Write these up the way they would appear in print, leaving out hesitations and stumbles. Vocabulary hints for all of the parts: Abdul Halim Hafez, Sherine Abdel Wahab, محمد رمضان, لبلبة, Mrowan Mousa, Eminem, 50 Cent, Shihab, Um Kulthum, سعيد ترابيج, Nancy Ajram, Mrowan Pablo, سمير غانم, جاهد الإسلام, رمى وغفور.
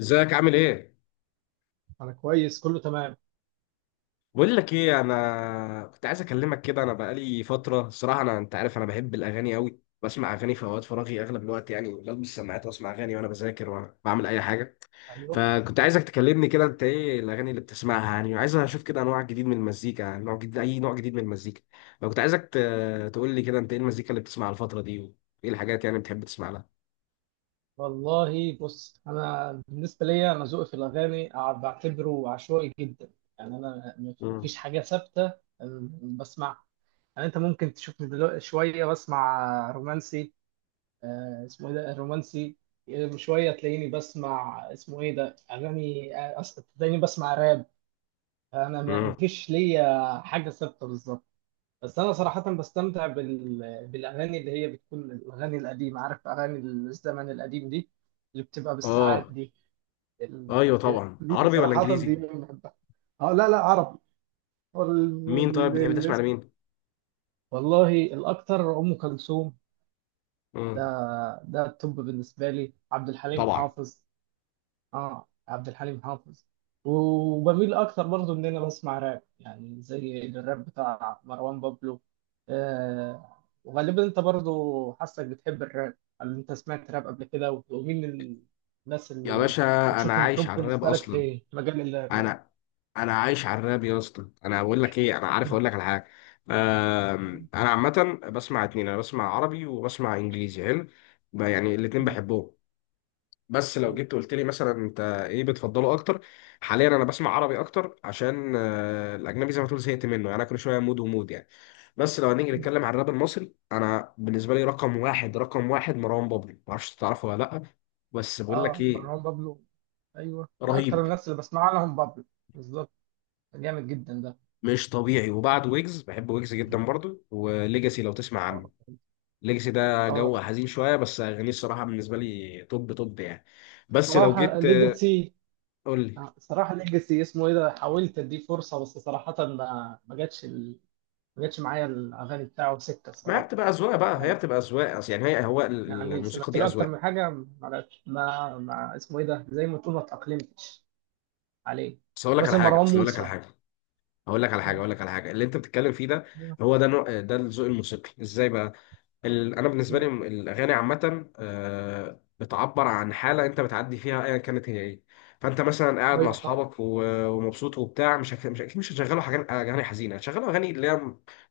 ازيك عامل ايه؟ انا كويس، كله تمام. بقول لك ايه، انا كنت عايز اكلمك كده، انا بقالي فتره الصراحه، انت عارف، انا بحب الاغاني قوي، بسمع اغاني في اوقات فراغي اغلب الوقت، يعني بلبس سماعات واسمع اغاني وانا بذاكر وانا بعمل اي حاجه. ايوه. فكنت عايزك تكلمني كده، انت ايه الاغاني اللي بتسمعها يعني، وعايز اشوف كده انواع جديد من المزيكا، يعني نوع جديد، اي نوع جديد من المزيكا. فكنت عايزك تقول لي كده انت ايه المزيكا اللي بتسمعها الفتره دي، وايه الحاجات يعني بتحب تسمع لها. والله، بص، انا بالنسبه ليا انا ذوقي في الاغاني بعتبره عشوائي جدا. يعني انا امم. مفيش حاجه ثابته. بسمعها. يعني انت ممكن تشوفني دلوقتي شويه بسمع رومانسي. اسمه ايه ده رومانسي. شويه تلاقيني بسمع اسمه ايه ده اغاني، تلاقيني بسمع راب. انا امم. مفيش ليا حاجه ثابته بالظبط. بس انا صراحه بستمتع بالاغاني اللي هي بتكون الاغاني القديمه، عارف، اغاني الزمن القديم دي، اللي بتبقى بالساعات اه. دي. ايوه طبعا، دي عربي ولا صراحه انجليزي؟ دي أنا بحبها. اه، لا لا، عربي. مين؟ طيب بتحب تسمع الاسم. لمين؟ والله الاكتر ام كلثوم. ده امم. ده التوب بالنسبه لي. عبد الحليم طبعا. حافظ. اه، عبد الحليم حافظ. وبميل اكتر برضو ان انا بسمع راب، يعني زي الراب بتاع مروان بابلو. وغالبا انت برضو حاسك بتحب الراب. هل انت سمعت راب قبل كده و- ومين الناس يا اللي باشا، انا بتشوفهم عايش توب على الراب بالنسبه لك اصلا. في مجال الراب؟ انا انا عايش على الراب يا اسطى، انا بقول لك ايه، انا عارف م- اقول لك على حاجه. م- انا عامه بسمع اتنين، انا بسمع عربي وبسمع انجليزي، حلو. يعني الاتنين بحبهم. بس لو م- جيت قلت لي مثلا انت ايه بتفضله اكتر، حاليا انا بسمع عربي اكتر عشان الاجنبي زي ما تقول زهقت منه، يعني انا كل شويه مود ومود يعني. بس لو هنيجي م. نتكلم عن الراب المصري، انا بالنسبه لي رقم واحد رقم واحد مروان بابلو، معرفش تعرفه ولا لا. بس بقول لك اه، ايه، مروان بابلو. ايوه، من اكتر رهيب الناس اللي بسمع لهم بابلو. بالظبط. جامد جدا ده. مش طبيعي. وبعد ويجز، بحب ويجز م. جدا برضو، وليجاسي لو تسمع اه. عنه. ليجاسي ده جو آه، حزين شويه، بس اغانيه الصراحه بالنسبه لي توب توب يعني. بس لو بصراحه جيت ليجاسي. قول لي. صراحة ليجاسي، اسمه ايه ده، حاولت اديه فرصة، بس صراحة ما جاتش ما جاتش معايا الاغاني بتاعه سكة ما هي الصراحة بتبقى اذواق بقى، هي خالص. بتبقى اذواق، اصل يعني هي هو يعني الموسيقى سمعت دي له اكتر اذواق. من حاجة، ما جاتش، ما اسمه ايه ده، زي ما تقول، ما تأقلمتش عليه. بس اقول يعني لك على مثلا حاجه، مروان اصل اقول لك على موسى. حاجه، اقول لك على حاجه، اقول لك على حاجه اللي انت بتتكلم فيه ده، مم. هو ده نوع، ده الذوق الموسيقي ازاي بقى. انا بالنسبه مم. لي، الاغاني عامه بتعبر عن حاله انت بتعدي فيها ايا كانت هي ايه. فانت مثلا قاعد مع ايوه، صح. اصحابك ومبسوط وبتاع، مش مش اكيد مش هتشغلوا حاجات اغاني حزينه، هتشغلوا اغاني اللي هي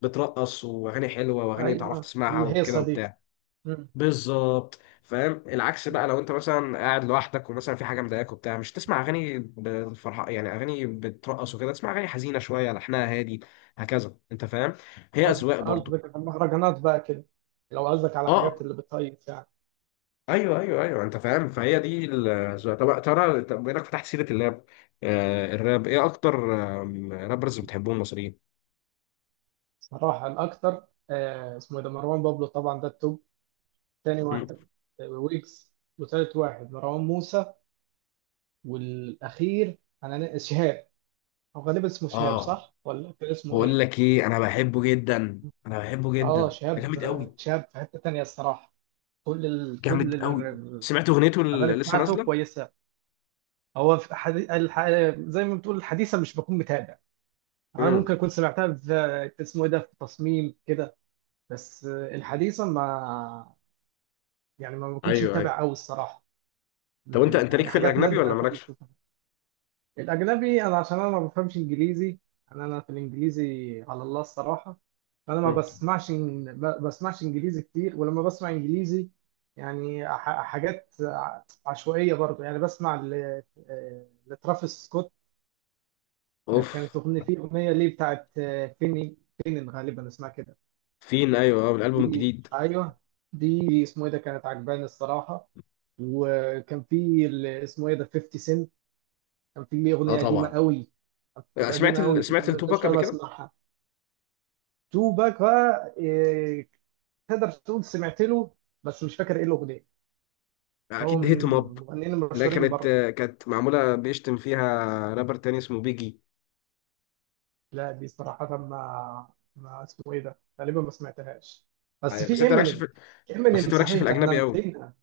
بترقص واغاني حلوه واغاني تعرف ايوه، تسمعها وكده الهيصة دي. وبتاع. مم. بالظبط فاهم. العكس بقى، لو انت مثلا قاعد لوحدك ومثلا في حاجه مضايقاك وبتاع، مش تسمع اغاني بالفرحه، يعني اغاني بترقص وكده، تسمع اغاني حزينه شويه لحنها هادي. هكذا انت فاهم. هي قصد- اذواق برضو. قصدك على المهرجانات بقى كده؟ لو قصدك على حاجات اه. اللي بتهيص يعني. ايوه ايوه ايوه، انت فاهم. فهي دي طب ترى، طب بما انك فتحت سيره اللاب، الراب، ايه اكتر رابرز بتحبهم المصريين؟ صراحة الأكتر، اسمه إيه ده، مروان بابلو. طبعا ده التوب. تاني مم. واحد ويجز. وتالت واحد مروان موسى. والأخير، أنا شهاب. أو غالبا اسمه شهاب، اه، صح؟ ولا كان اسمه بقول إيه؟ لك ايه، انا بحبه جدا انا بحبه جدا، ده شهاب. جامد قوي. شهاب في حتة تانية الصراحة. كل ال... كل جامد قوي. ال- سمعت اغنيته الأغاني اللي لسه بتاعته نازله؟ كويسة. هو في زي ما بتقول الحديثة مش بكون متابع. أنا امم. ممكن أكون سمعتها في اسمه إيه ده، في تصميم كده. بس الحديثة، ما يعني ما بكونش ايوه ايوه. متابع أوي الصراحة. طب انت ليك يعني في حاجات الاجنبي نادرة. ولا مالكش؟ الأجنبي أنا عشان أنا ما بفهمش إنجليزي. أنا في الإنجليزي على الله الصراحة. فأنا ما مم. بسمعش ما بسمعش إنجليزي كتير. ولما بسمع إنجليزي، يعني حاجات عشوائية برضو. يعني بسمع لترافيس سكوت. اوف. كانت أغنية فيه، أغنية ليه بتاعت فيني، فينن غالبا اسمها كده. فين، ايوه، اه الالبوم دي، الجديد. أيوه، دي اسمه إيه ده كانت عجباني الصراحة. وكان في اسمه إيه ده 50 سنت. كان في ليه اه أغنية قديمة طبعا. قوي، سمعت قديمة قوي كنت سمعت كل التوباك شوية قبل كده؟ بسمعها. تو باك بقى، إيه، تقدر تقول سمعت له، بس مش فاكر إيه الأغنية. هو اكيد من هيت ام اب. المغنيين لا المشهورين كانت برضه. كانت معموله بيشتم فيها، رابر تاني اسمه بيجي. لا دي صراحة ما اسمه إيه ده غالبا ما سمعتهاش. بس أيوة، بس في انت مالكش إمينيم. في بس انت مالكش في صحيح ده إحنا الاجنبي قوي. نسينا.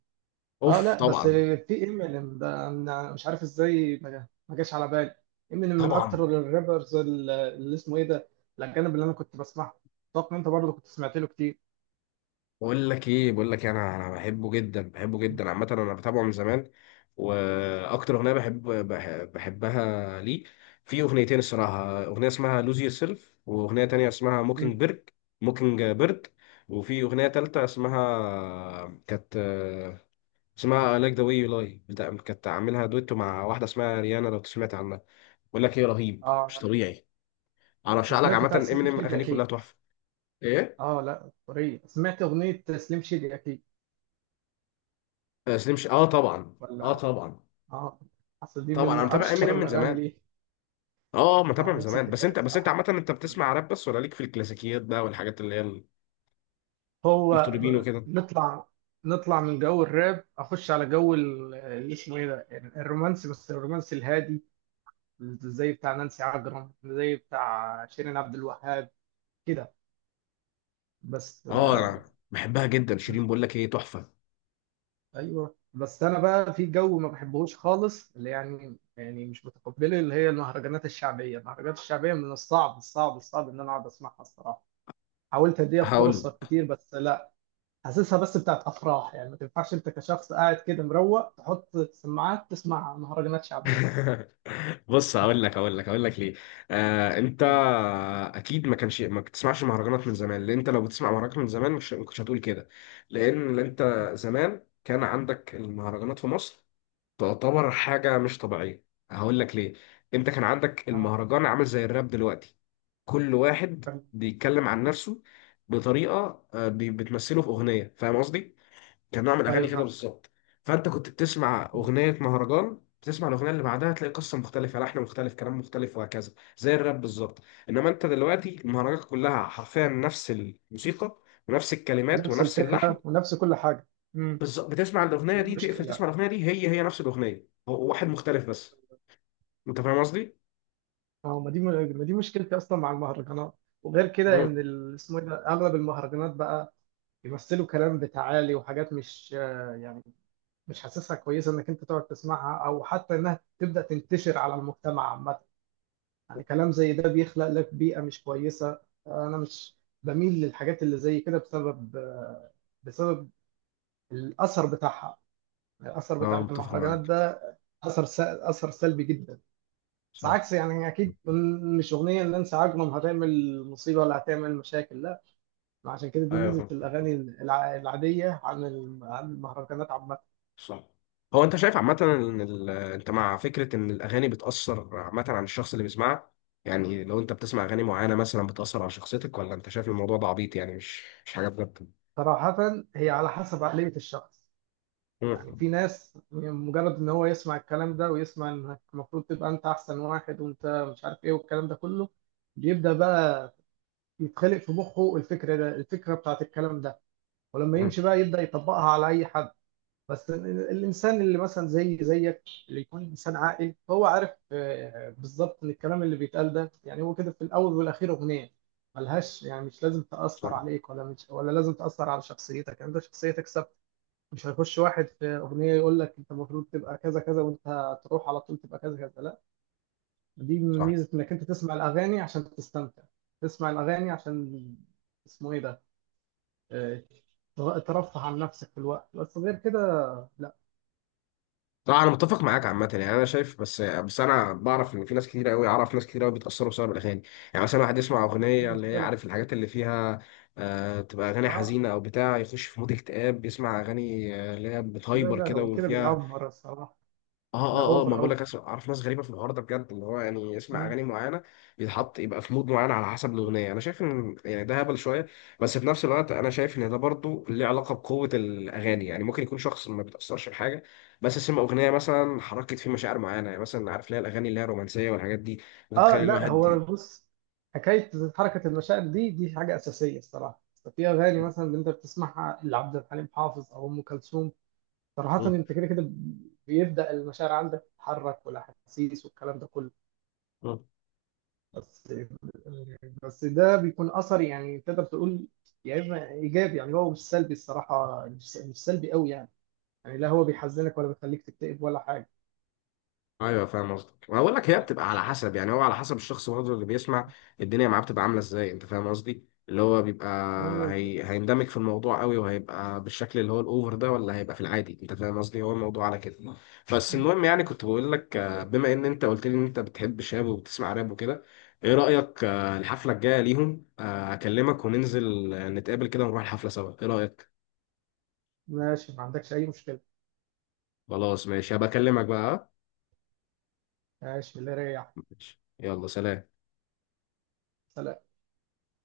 أه اوف لا، بس طبعا. في إمينيم ده أنا مش عارف إزاي ما جاش على بالي. إمينيم من طبعا. أكتر الرابرز اللي اسمه إيه ده، الأجانب اللي أنا كنت بسمعهم. أتوقع إن أنت برضه كنت سمعت له كتير. بقول لك إيه، انا بحبه جدا بحبه جدا عامه، انا بتابعه من زمان. واكتر اغنيه بحب، بحبها ليه، في اغنيتين الصراحه: اغنيه اسمها لوز يور سيلف، واغنيه تانية اسمها موكينج مم. بيرد. موكينج بيرد. وفي اغنيه تالتة اسمها، كانت اسمها لايك ذا واي يو لاي، بتاع كانت عاملها دويتو مع واحده اسمها ريانا لو سمعت عنها. بقول لك ايه، رهيب مش اه. طبيعي. انا ارشح لك وسمعت عامه بتاعت سليم امينيم، شادي اغانيه كلها اكيد. تحفه. ايه؟ اه، لا طريقة، سمعت اغنية سليم شادي اكيد، سليم اه طبعا. اه ولا؟ طبعا. اه. اصل دي طبعا من انا متابع اشهر امينيم من الاغاني زمان. ليه. اه اه، متابع من نفس زمان. بس الحكاية انت بس انت الصراحة. عامه انت مم. بتسمع راب بس ولا ليك في الكلاسيكيات بقى والحاجات اللي هي هو المطربين وكده؟ نطلع نطلع من جو الراب، اخش على جو اللي اسمه ايه ده، يعني الرومانسي، بس الرومانسي الهادي، زي بتاع نانسي عجرم، زي بتاع شيرين عبد الوهاب كده. بس اه انا آه، بحبها جدا شيرين، بقول لك ايه تحفه. ايوه، بس انا بقى في جو ما بحبهوش خالص، اللي يعني مش متقبله، اللي هي المهرجانات الشعبيه. المهرجانات الشعبيه من الصعب الصعب الصعب ان انا اقعد اسمعها الصراحه. حاولت اديها هقول فرصه كتير، بس لا. حاسسها بس بتاعت افراح، يعني ما تنفعش انت كشخص قاعد كده مروق تحط سماعات تسمع مهرجانات شعبيه. بص، هقول لك، هقول لك ليه. انت مم. اكيد ما كانش ما بتسمعش مهرجانات من زمان، لان انت لو بتسمع مهرجانات من زمان مش ما كنتش هتقول كده. لان انت زمان كان عندك المهرجانات في مصر تعتبر حاجه مش طبيعيه. هقول لك ليه. انت كان عندك اه، المهرجان عامل زي الراب دلوقتي، كل واحد فاهم. بيتكلم عن نفسه بطريقه بتمثله في اغنيه، فاهم قصدي؟ كان نوع من الاغاني ايوه، كده فاهم. بالظبط. فانت كنت بتسمع اغنيه مهرجان، تسمع الاغنيه اللي بعدها تلاقي قصه مختلفه، لحن مختلف، كلام مختلف، وهكذا، زي الراب بالظبط. انما انت دلوقتي المهرجانات كلها حرفيا نفس الموسيقى، ونفس الكلمات، نفس ونفس اللحن. الفكره ونفس كل حاجه. امم بالظبط، بتسمع الاغنيه دي دي تقفل، مشكله. تسمع الاغنيه دي هي هي نفس الاغنيه، هو واحد مختلف بس. انت فاهم قصدي؟ اه، ما دي مشكلتي اصلا مع المهرجانات. وغير كده مم. ان اسمه ايه ده اغلب المهرجانات بقى بيمثلوا كلام بتعالي وحاجات مش، يعني، مش حاسسها كويسه انك انت تقعد تسمعها، او حتى انها تبدا تنتشر على المجتمع عامه. يعني كلام زي ده بيخلق لك بيئه مش كويسه. انا مش بميل للحاجات اللي زي كده بسبب، بسبب الاثر بتاعها، الاثر بتاع اه متفق المهرجانات معاك. ده. اثر سلبي جدا. بس صح. عكس يعني، اكيد مش اغنيه ان نانسي عجرم هتعمل مصيبه ولا هتعمل مشاكل، لا. عشان كده دي ايوه ميزه فاهم. الاغاني العاديه عن المهرجانات عامه. صح. هو انت شايف عامة ان انت مع فكرة ان الاغاني بتأثر عامة على الشخص اللي بيسمعها؟ يعني لو انت بتسمع اغاني معينة مثلا بتأثر على شخصيتك، ولا انت شايف الموضوع ده عبيط يعني، مش حاجة بجد؟ صراحة هي على حسب عقلية الشخص. يعني مم. في ناس مجرد ان هو يسمع الكلام ده ويسمع انك المفروض تبقى انت احسن واحد، وانت مش عارف ايه، والكلام ده كله بيبدأ بقى يتخلق في مخه الفكرة ده، الفكرة بتاعت الكلام ده. ولما مم. يمشي بقى يبدأ يطبقها على اي حد. بس الانسان اللي مثلا زي زيك، اللي يكون انسان عاقل، هو عارف، بالظبط، ان الكلام اللي بيتقال ده يعني هو كده، في الاول والاخير اغنية. ملهاش، يعني مش لازم صح. تأثر عليك، ولا مش ولا لازم تأثر على شخصيتك. يعني انت شخصيتك ثابتة. مش هيخش واحد في اغنيه يقول لك انت المفروض تبقى كذا كذا، وانت هتروح على طول تبقى كذا كذا، لا. دي صح. ميزه انك انت تسمع الاغاني عشان تستمتع، تسمع الاغاني عشان، اسمه ايه ده، آه، ترفه عن نفسك في الوقت، بس غير كده لا. طبعا انا متفق معاك عامة، يعني انا شايف، بس انا بعرف ان في ناس كتير قوي، اعرف ناس كتير قوي بيتأثروا بسبب الاغاني. يعني مثلا واحد يسمع دي اغنية اللي هي مشكله. عارف الحاجات اللي فيها، تبقى اغاني اه حزينة او بتاع، يخش في مود اكتئاب يسمع اغاني اللي هي لا، بتهايبر لا كده هو كده وفيها. بيأفور الصراحه. اه ده اه اه، اوفر ما بقول قوي. لك، اعرف ناس غريبه في الحوار ده بجد، اللي هو يعني يسمع اه. اغاني معينه بيتحط يبقى في مود معين على حسب الاغنيه. انا شايف ان يعني ده هبل شويه. بس في نفس الوقت انا شايف ان ده برضو ليه علاقه بقوه الاغاني، يعني ممكن يكون شخص ما بيتاثرش بحاجه بس سمع اغنيه مثلا حركت فيه مشاعر معينه، يعني مثلا عارف ليه الاغاني اللي هي الرومانسيه والحاجات دي بتخلي لا هو الواحد. بص، حكايه حركه المشاعر دي، دي حاجه اساسيه الصراحه. في اغاني مثلا اللي انت بتسمعها لعبد الحليم حافظ او ام كلثوم، دي، صراحة انت كده كده بيبدأ المشاعر عندك تتحرك والاحاسيس والكلام ده كله. بس بس ده بيكون اثر يعني، تقدر تقول يا اما ايجابي، يعني هو مش سلبي الصراحة، مش سلبي قوي يعني. يعني لا هو بيحزنك ولا بيخليك تكتئب ولا حاجة. ايوه فاهم قصدك. ما بقول لك هي بتبقى على حسب، يعني هو على حسب الشخص برضه اللي بيسمع، الدنيا معاه بتبقى عامله ازاي. انت فاهم قصدي؟ اللي هو بيبقى ايوه، هيندمج في الموضوع قوي وهيبقى بالشكل اللي هو الاوفر ده، ولا هيبقى في العادي. انت فاهم قصدي، هو الموضوع على كده. بس المهم يعني كنت بقول لك، بما ان انت قلت لي ان انت بتحب شاب وبتسمع راب وكده، ايه رايك الحفله الجايه ليهم، اكلمك وننزل نتقابل كده ونروح الحفله سوا، ايه رايك؟ ماشي، ما عندكش اي مشكلة. خلاص ماشي، هبكلمك بقى، آه؟ ماشي، الله يريحك. ماشي. يلا سلام. سلام.